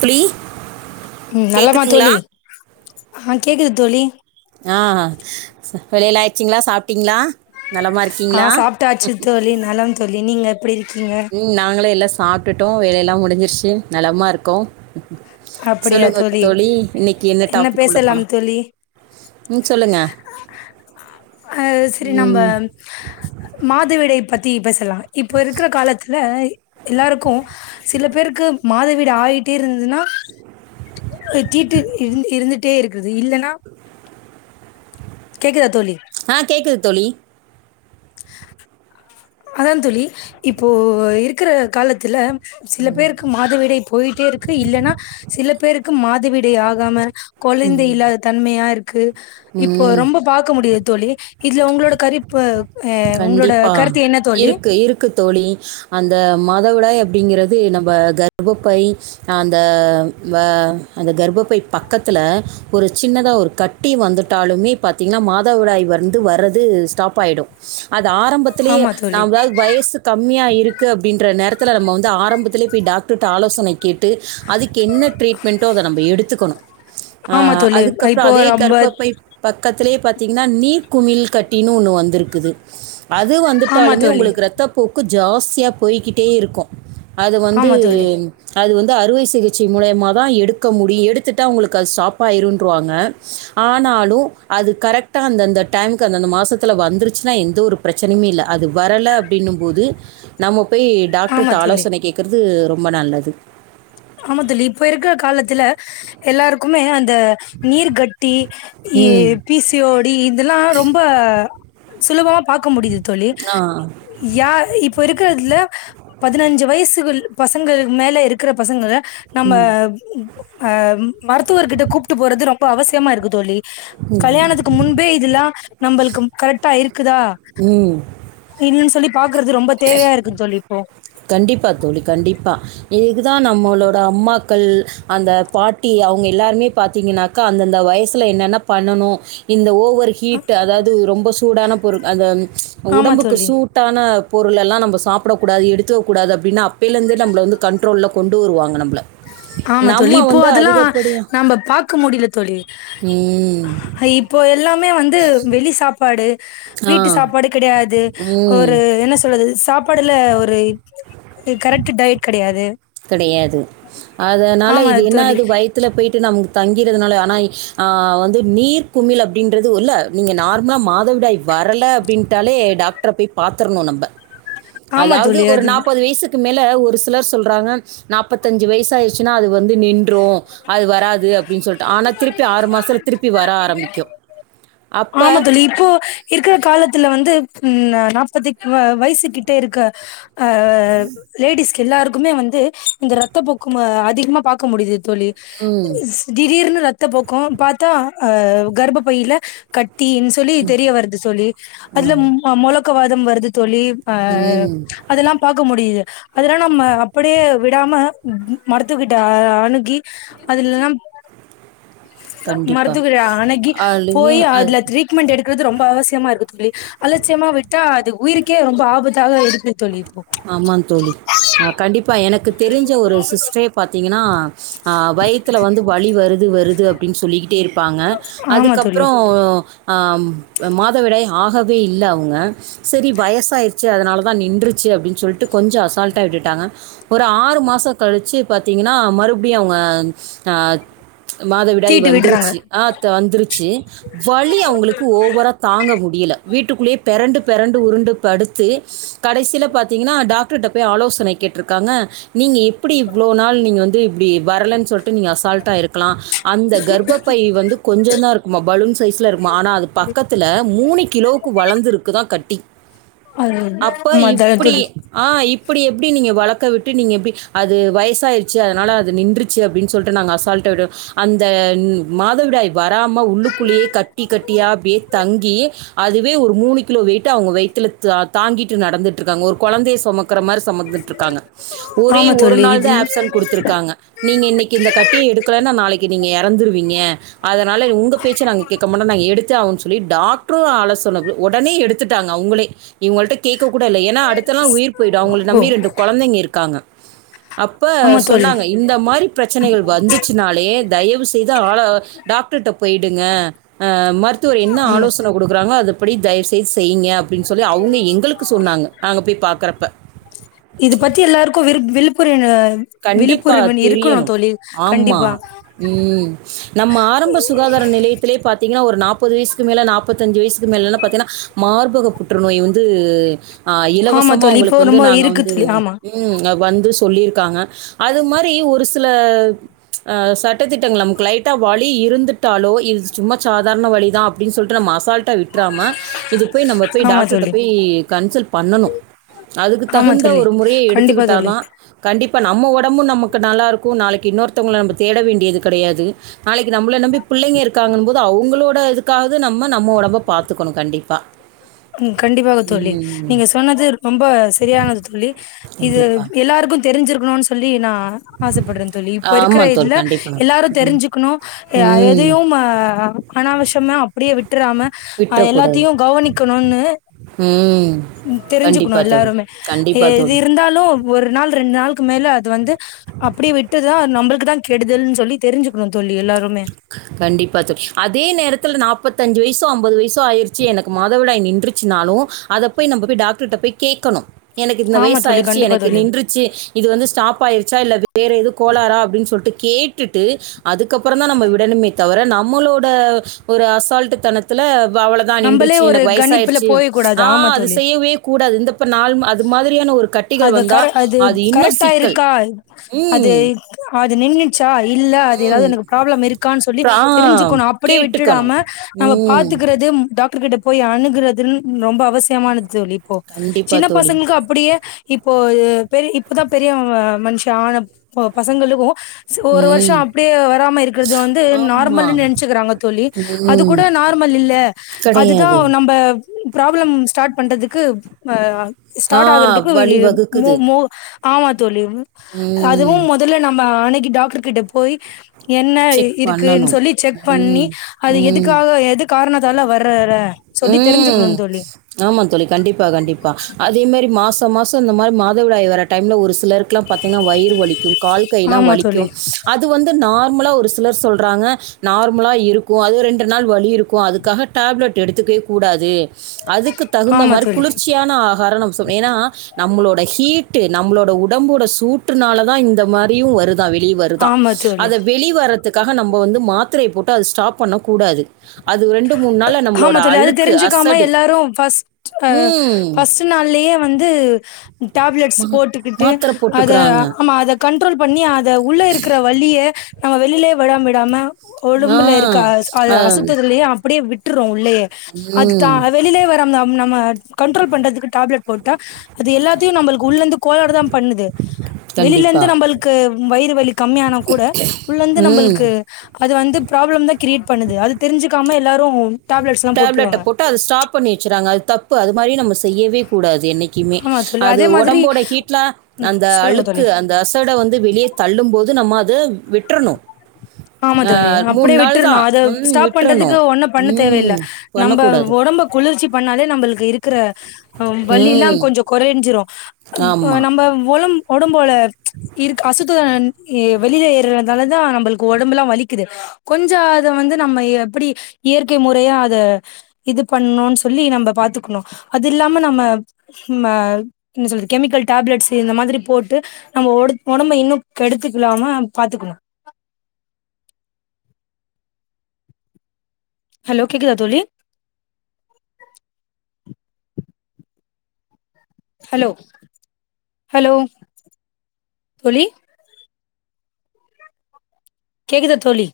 துழி ம் நலமா தோழி ஆ கேக்குது தோழி ஆ வேலைலா ஆய்ச்சிங்ளா சாப் ஆ சாப்ட்டாச்சு தோழி நலம் தோழி நீங்க எப்படி இருக்கீங்க நாங்களா எல்லா சாப்ட்டுட்டோ வேலையெல்லா முடிஞ்சிருச்சு நலம்மா இருக்கோ சொல்லுங்க தோழி இன்னிக்கி என்ன டாபிக் உள்ள பேசலாம் போலா தோழி ம் சொல்லுங்க ஆ சரி நம்ப ம் மாதவிடை பத்தி பேசலா இப்போ இருக்கிற காலத்துல எல்லாருக்கு சில பேருக்கு மாதவிடா ஆகிட்டே இருந்ததுன்னா தீட்டு இருந் இருந்துட்டே இருக்கு இல்லன்னா கேக்குதா தோழி ஆ கேக்குது தோழி அதா தோழி இப்போ இருக்கிற காலத்துல சில பேருக்கு மாதவிடாய் போயிட்டே இருக்கு இல்லன்னா சில பேருக்கு மாதவிடை ஆகாம குழந்தை இல்லா தன்மையா இருக்கு இப்போ ம் ரொம்ப பாக்க முடியு தோழி இதுல உங்களோட கறிப்பு ஆ உங்களோட கண்டிப்பா. கருத் இருக்கு இருக்கு தோழி அந்த மாதவிடாய் அப்படிங்கிறது நம்ப கர்ப்பப்பை அந்த வ அந்த கர்பப்பை பக்கத்துல ஒரு சின்னதாக ஒரு கட் டி வந்துட்டாலுமே பாத்தீங்ன்னா மாதவிடாய் வந் து வற்றது ஸ்டாப் ஆயிடு அது ஆரம்பத்லிலே ஆமா தோழி [unintelligible] வயசு கம்மியா இருக்கு அப்டின்ற நேரத்தில நம்ம வந்து ஆரம்பத் லே போய் டாக்டர்ட்ட ஆலோசனை கேட்டு அதுக் என்ன ட்ரீட்மெண்ட்டோ அத நம்ப எடுத்துக்கோணு ஆ ஆமா தோழி அதுக்கப்பறோ இப்போ அதே ரொம்ப கர்பப்பை பக்கத்துலே பாத்தீங்கன்னா நீர் குமிழ் கட்டின் ஒன்னு வந்துருக்குது அது ஆமா வந்துட்டாலுமே தோழி உங்களுக் இரத்தப்போக்கு ஜாஸ்தியா போய்கிட்டே இருக்கு அது வந்து ஆமா தோழி அது வந்து அறுவை சிகிச்சை மூலியமா தா எடுக்க முடியு எடுத்துட்டா அது உங்களுக் ஸ்டாப்பாயிருன்ருவாங்க ஆனாலு அது கரெக்டா அந்தந்த டைம்க்கு அந்தந்த மாசத்துல வந்துருச்சுனா எந்த ஒரு பிரச்சனையுமே இல்ல அது வரல அப்டினும் போது நம்ம போய் ஆமா டாக்டர்ட தோழி ஆலோசனை கேக்குறது ரொம்ப நல்லது ஆமா தோழி இப்ப இருக்க காலத்துல எல்லாருக்குமே அந்த நீர்கட்டி இ ம் பி சி ஒ டி இதெல்லா ரொம்ப சுலபமா பாக்க முடியுது தோழி ஆ யா இப்ப இருக்கதுல பதினஞ்சு வயசு பசங்களுக் மேல இருக்கற பசங்கள நம்ம ம் ஆ மருத்துவர்கிட்ட கூப்ட்டு போறது ரொம்ப அவசியமா இருக்கு தோழி கல்யாணத்துக் முன்பே இதெல்லா நம்மளுக் கரெக்டா இருக்குதா ம் ன்னு சொல்லி பாக்குறது ரொம்ப தேவையா இருக்கு தோழி இப்போ கண்டிப்பா தோழி கண்டிப்பாக இதுக்கு தா நம்மளோட அம்மாக்கள் அந்த பாட்டி அவங்க எல்லாருமே பாத்தீங்கன்னாக்கா அந்தந்த வயசுல என்னென்ன பண்ணனு இந்த ஓவர் ஹீட்டு அதாவது ரொம்ப சூடான பொருள் அந்த ஆமா உடம்புக்கு தோழி சூ டான பொருள் எல்லா நம்ப சாப்டக்கூடாது எடுத் துக்க கூடாது அப்டின் அப்பைல இருந்தே நம்பள வந்து கண்ட்ரோல்ல கொண்டு வருவாங்க நம்பள ஆமா தோழி இப்போ அதெல்லா நம்ப பாக்க முடில தோழி ம் இப் போ எல்லாமே வந்து வெளி சாப்பாடு ஆ வீட்டு சாப்பாடு கிடையாது ம் ஒரு என்ன சொல்றது சாப்பாடுல ஒரு கரெட் டயட் கடையாது கடையாது அதனால ஆமா இது தோழி என்னாது வயத்துல போயிட்டு நமக் தங்கிறதுனால ஆனா ஆ வந்து நீர் குமிழ் அப்டின்றது இல்ல நீங்க நார்மலா மாதவிடாய் வரல அப்டின்ட்டாலே டாக் ட்ர போய் பாத்ரணு நம்ப ஆமா அதாவது தோழி ஒரு அது நாப்பது வயசுக்கு மேல ஒரு சிலர் சொல்றாங்க நாப்பத்தஞ்சு வயசா ச்சுன்னா அது வந்து நின்று அது வராது அப்டின்னு சொல்ட்டு ஆனா திருப்பி ஆறு மாசத்துல திருப்பி வர ஆரம்பிக்கு ஆமா தோழி இப்போ இருக்கற காலத்துல வந்து ம் நாப்பது வயசு கிட்ட இருக்க அஹ் லேடிஸ்க்கு எல்லாருக்குமே வந்து இந்த ரத்தப்போக்கு அதிகமா பாக்க முடிது தோழி ம் ஸ்- திடீர்னு ரத்த போக்கு பாத்தா அஹ் கர்ப்ப பையில கட்டின் தோழி தெரிய வருது தோழி அதுல ஆமா. முழக்கவாதம் வருது தோழி ஆ ம். அதுல்லா பாக்க முடியுது அதெல்லா நம்ம அப்படியே விடாம மருத்துவக்கிட்ட அணுகி அதுலல்லாம் கண்டிப்பா. மருத்துவரை அணகி போய் அது ட்ரீட்மெண்ட் எடுக்குறது ரொம்ப அவசியமா இருக்கு தோழி அலட்சியமா விட்டா அது உயிருக்கே ரொம்ப ஆபத்தாக இருக்கு தோழி இப்போ ஆமா தோழி அ கண்டிப்பா எனக்கு தெரிஞ்ச ஒரு சிஸ்டரே பாத்தீங்கன்னா அ வயித்துல வந்து வலி வருது வருது அப்டினு சொல்லிக்கிட்டே இருப்பாங்க ஆமா தோழி அதுக்கப்பறோ ஆ மாதவிடாய் ஆகவே இல்ல அவுங்க சரி வயசாயிருச்சே அதனால தா நின்று ச்சு அப்டின்னு சொல்ட்டு கொஞ்ச அசால்டா விட்டுட்டாங்க ஒரு ஆறு மாச கழிச்சு பாத்தீங்கன்னா மறுபடியு அவுங்க அ மாதவிடாய் தீட்டு விடுறாங்க வந்துருச்சு ஆ இப்ப வந்துருச்சு வலி அவுங்களுக்கு ஒவரா தாங்க முடியல வீட்டுக்குள்ளேயே பெரண்டு பெரண்டு உருண்டு படுத்து கடைசியில பாத்தீங்கன்னா டாக்டர்ட்ட போய் ஆலோசனை கேட்ருக்காங்க நீங்க எப்டி இவ்ளோ நாள் நீங்க வந்து இப்டி வரலன்னு சொல்ட்டு நீங்க அசால்ட்டா இருக்கலா அந்த கர்ப்ப பை வந்து கொஞ்ச தா இருக்குமா பலூன் சைஸ்ல இருக்குமா ஆனா அது பக்கத்துல மூணு கிலோ கு வளந்துருக்குதா கட்டி அப்ப [unintelligible] இப்டி ஆ இப்டி எப்டி நீங்க வளக்க விட்டு நீங்க எப்டி அது வயசாயிருச்சு அதனால அது நின்றுச் ச்சு அப்டின் சொல்ட்டு நாங்க அசால்டா விடோ அந்த மாதவிடாய் வராம உள்ளுக்குள்ளேயே கட்டி கட்டியா அப்டியே தங்கி அதுவே ஒரு மூணு கிலோ வெய்ட்ட அவுங்க வயித்ல த தாங்கிட்டு நடந்துட்ருக்காங்க ஒரு கொழந்தய சொ சொமக்குற மாரி சொமந்துட்ருக்காங்க ஒரே ஆமா ஒரு தோழி நாள் தா இது ஆப்சன்ட் குடுத்துருக்காங்க நீங்க இன்னைக்கு இந்த கட்டிய எடுக்கலன்னா நாளைக்கு நீங்க எறந்துருவீங்க அதனால உங்க பேச்ச நாங்க கேட்க மாட்டோ நா எடுத்தே ஆவோ சொல்லி டாக்ட்ரு ஆலோசன ஒடனே எடுத் த்துட்டாங்க அவுங்களே இவுங்கள்ட்ட கேட்க கூட இல்ல ஏன்னா அடுத்த நா உயிர் போயிடு அவுங்கள ஓ நம்பி ரெண்டு கொழந்தைங்க இருக்காங்க அப்ப ஆமா தோழி சொன்னாங்க இந்த மாரி பிரச்சனைகள் வந்துச்சுனாலே தயவுசெய்து ஆல டாக்டர்ட்ட போயிடுங்க ஆ மருத்துவர் என்ன ஆமா ஆலோசன குடுக்குறாங்களோ அது படி தயவுசெய்து செய்யுங்க அப்டின்னு சொல்லி அவுங்க எங்களுக்கு சொன்னாங்க நாங்க போய் பாக்கறப்ப இத பத்தி எல்லாருக்கு விரிப் விழுப்புரிவன கண்டிப்பா விழிப்புரிவல் இருக்கணு தெரியணும். தோழி ஆமா. கண்டிப்பா ம் நம்ம ஆரம்ப சுகாதார நிலையத்திலே பாத்தீங்கன்னா ஒரு நாப்பது வயசுக்கு மேல நாப் பத்தஞ்சு வயசுக்கு மேல பாத்தீங்கன்னா மார்பக புற்றுநோய் வந்து ஆ ஆமா இலவசமா தோழி இப்போ உங்களுக்கு வந்து ரொம்ப நாங்க இருக்கு வந்து தோழி ஆமா ம் வந்து சொல்லிருக்காங்க அது மாரி ஒரு சில அ சட்டத்திட்டங்கள் நமக்கு லைட்டா வழி இருந்துட்டாலோ இது சும்மா சாதாரண வழி தா அப்டின்னு சொல்ட்டு நம்ம அசால்ட்ட விட்றாம இது போய் நம்ம போய் ஆமா டாக்டர்ட்ட தோழி போய் கன்சல்ட் பண்ணணு அதுக்கு ஆமா தகுந்த தோழி ஒரு முறைய கண்டிப்பா தோழி எடுத்துக்கிட்டாதா கண்டிப்பா நம்ம ஒடம்பு நமக்கு நல்லா இருக்கு நாளைக்கு இன்னொருத்தவங்கள நம்ப தேட வேண்டியது கெடையாது நாளைக்கு நம்பள நம்பி புள்ளைங்க இருக்காங்கம்போது அவுங்களோட இதுக் அதுக்காவது நம்ம நம்ம ஒடம்ப பாத்துக்கணு கண்டிப்பா ம் கண்டிப்பாக தோழி ம். நீங்க சொன்னது ரொம்ப சரியானது தோழி இது கண்டிப்பா. எல்லாருக்கு தெரிஞ்சிருக்கனு னு சொல்லி நா ஆசப்படுறே தோழி இப்ப இருக்குற ஆமா தோழி. இதுல கண்டிப்பா. எல்லாரு தெரிஞ்சுக்கணு அ ம். எதையு அ அனாவசியமா அப்டியே விட்டுறாம விட்றக்கூடாது. எல்லாத்தையு கவனிக் ஒன்னு ம். தெரிஞ்சுக்கணு கண்டிப்பா தோழி. எல்லாருமே கண்டிப்பா எது இருந் தோழி. இருந்தாலு ஒரு நாள் ரெண்டு நாள்க்கு மேல அது வந்து அப்டியே விட்டுதா நம்பளுக்கு தா கெடுதல்ன்னு சொல்லி தெரிஞ்சுக்கணு தோழி எல்லாருமே கண்டிப்பா தோழி அதே நேரத்தில் நாப்பத்தஞ்சு வயசோ ஐம்பது வயசோ ஆயிருச்சு எனக்கு மாதவிடாய் நின்று னாலு அத போய் நம்ம போய் டாக்டர்ட்ட போய் கேக்கணு எனக்கு இந்த ஆமா வயசு தோழி ஆயிடுச்சு கண்டிப்பா எனக்கு தோழி நின்று ச்சு இது வந்து ஸ்டாப் ஆயிடுச்சா இல்ல வேற எது கோலாரா அப்டின்னு சொல்ட்டு கேட்டுட்டு அதுக்கப்றோ தா நம்ம விடனுமே தவிர நம்மளோட ஒரு அசால்டு தனத் துல அவ்ளதா நம்மளே நின்றுச்சு ஒரு எனக்கு கணிப்புல வயசாயிறுச்சு போய கூடாது ஆ ஆமா அது தோழி செய்யவே கூடாது இந்தப்ப நாள் அது மாதிரியான ஒரு கட் கட்டிகள் அது வந்தா கர அது இன்னு கரெக்டா சிக்கல் இருக்கா அது ம் அது நின்னுச்சா இல்ல அது ஏதாவது ம். எனக்கு ப்ராப்ளம் இருக்கானு சொல்லி ஆ, தெரிஞ்சுக்கணு அப்டியே விட்டுடாம கேட்டுக்கணும். நம்ம ம். பாத்துக்குறது டாக் டர் கிட்ட போய் அணுகுறதுன்னு ரொம்ப அவசியமானது தோழி இப்போ கண்டிப்பா சின்ன தோழி. பசங்களுக்கு அ அப்டியே இப்போ பெரி இப்போதா பெரிய மனுஷி ஆன ப பசங்களுக்கு ஒரு வருஷோ ம். அப்டியே வராம இருக்குறது வந்து ஆமா. நார்மல்னு நெனச்சுக்கிறாங்க தோழி ம். அதுக்கூட நார்மல் இல்ல அதுதா கிடையாது. நம்ப ப்ராப்ளம் ஸ்டார்ட் பண்றதுக்கு அ ஆ ஸ்டார்ட் ஆகுறதுக்கு மு வழிவகுக்குது. மு ஆமா தோழி அதுவு ம். மொதல்ல நம்ம அனுகி டாக்டர் கிட்ட போய் என்ன செக் இருக்குன்னு பண்ணணும். சொல்லி செக் பண்ணி ம். அது ம். எதுக்காக எது காரணத்தால வர்றர சொல்லி ம். தெரிஞ்சுக்கனு தோழி ஆமா தோழி கண்டிப்பா கண்டிப்பா அதே மாரி மாசோ மாசோ இந்த மாரி மாதவிடாய் வர டைம்ல ஒரு சிலருக்ல்லா பாத்தீங்கன்னா வயிறு வலிக்கு கால் கைல்லா ஆமா வலிக்கு தோழி அது வந்து நார் கும்பலா ஒரு சிலர் சொல்றாங்க நார்மலா இருக்கு அது ரெண்டு நாள் வலி இருக்கு அதுக்காக டேப்லெட் எடுத்துக்கவே கூடாது அதுக்கு தகுந்த ஆமா மாரி தோழி குளிர்ச்சியான ஆகாரம் நம்ம சாப்டணு ஏனா நம்மளோட ஹீட்டு நம்மளோட உடம்போட சூட்டுனால தா இந்த மாரியு வருதா வெளிய வரு தா ஆமா தோழி அத வெளி வர்றதுக்காக நம்ம வந்து மாத்திரைய போட்டு அது ஸ்டாப் பண்ண கூடாது ஆமா தோழி அது தெரிஞ்சுக்காம அசடு எல்லாரு ஃபஸ்ட்டு ஆ ஃபஸ் ம் ஃபர்ஸ்ட் நாள்ளயே வந்து டேப்லெட்ஸ் மா- போட்டுக்கிட்டு மாத்திரை அத போட்டுக்கிறாங்க ஆமா அத கண்ட்ரோல் பண்ணி அத உள்ள இருக்கற வலிய நம்ம வெளிலயே விடா விடாம ஆ ஓடம்புல இருக்க அ ஆ, அசுத்தத்துலயு அப்டியே விட்டுறோ உள்ளயே அது தா ம் வெளிலயே வராம ஆ நம்ம கண்ட்ரோல் பண்றதுக்கு டேப்லெட் போட்டா அது எல்லாத்தையு நம்மளுக்கு உள்ளந்து கோலார் தா பண்ணுது கண்டிப்பா வெளிலேந்து நம்மளளுக்கு வயிறு வலி கம்மியானா கூட உள்ளந்து ம் நம்மளுக்கு அது வந்து ப்ராப்ளம் தா கிரியேட் பண்ணுது அது தெருஞ்சுக்காம எல்லாரு டேப்லெட்ஸ் எல்லா டேப்லெட்ட போட்டுருக்காங்க போட்டு அத ஸ்டாப் பண்ணி வச்சுறாங்க அது தப்பு அது மாரி நம்ம செய்யவே கூடாது என்னை க்குமே ஆமா தோழி அது அதே மாதிரி ஒடம்போட ஹீட்ல ம் அந்த சொல்லுங்க அழுக்கு தோழி அந் த அசட வந்து வெளிய தள்ளும் போது நம்ம அத விட்றணு ஆமா தோழி அப்டியே விட்றணு அத ம் ஸ்டாப் பண்றதுக்கு விட்டுறணும் ஒன்னு பண்ண தேவயில்ல ம் நம்ம பண்ணக்கூடாது ஒடம்ப குளிர்ச்சி பண்ணாலே நம்மளுக்கு இருக்குற ஆ வலில்லா ம் கொஞ்சோ கொறேஞ்சிரு அ ஆமாம் நம்ம ஒலம் ஒடம்போல இருக் அசுத்தன் வெளிய ஏறதால தா நம்பளுக் ஒடம்பல்லா வலிக்குது கொஞ்ச அத வந்து நம்ம எப்டி இயற்கை முறையா அத இது பண்ணுன் சொல்லி நம்ம பாத்துக்கணு அது இல்லாம நம்ம ம்ம என்ன சொல்து கெமிக்கல் டேப்லெட்ஸு இந்த மாதிரி போட்டு நம்ம ஒடத் ஒடம்ம இன்னும் கெடுத்துக்கிடாம பாத்துக்ணு ஹலோ கேக்குதா தோழி ஹலோ ஹலோ தோழி கேக்குதா தோழி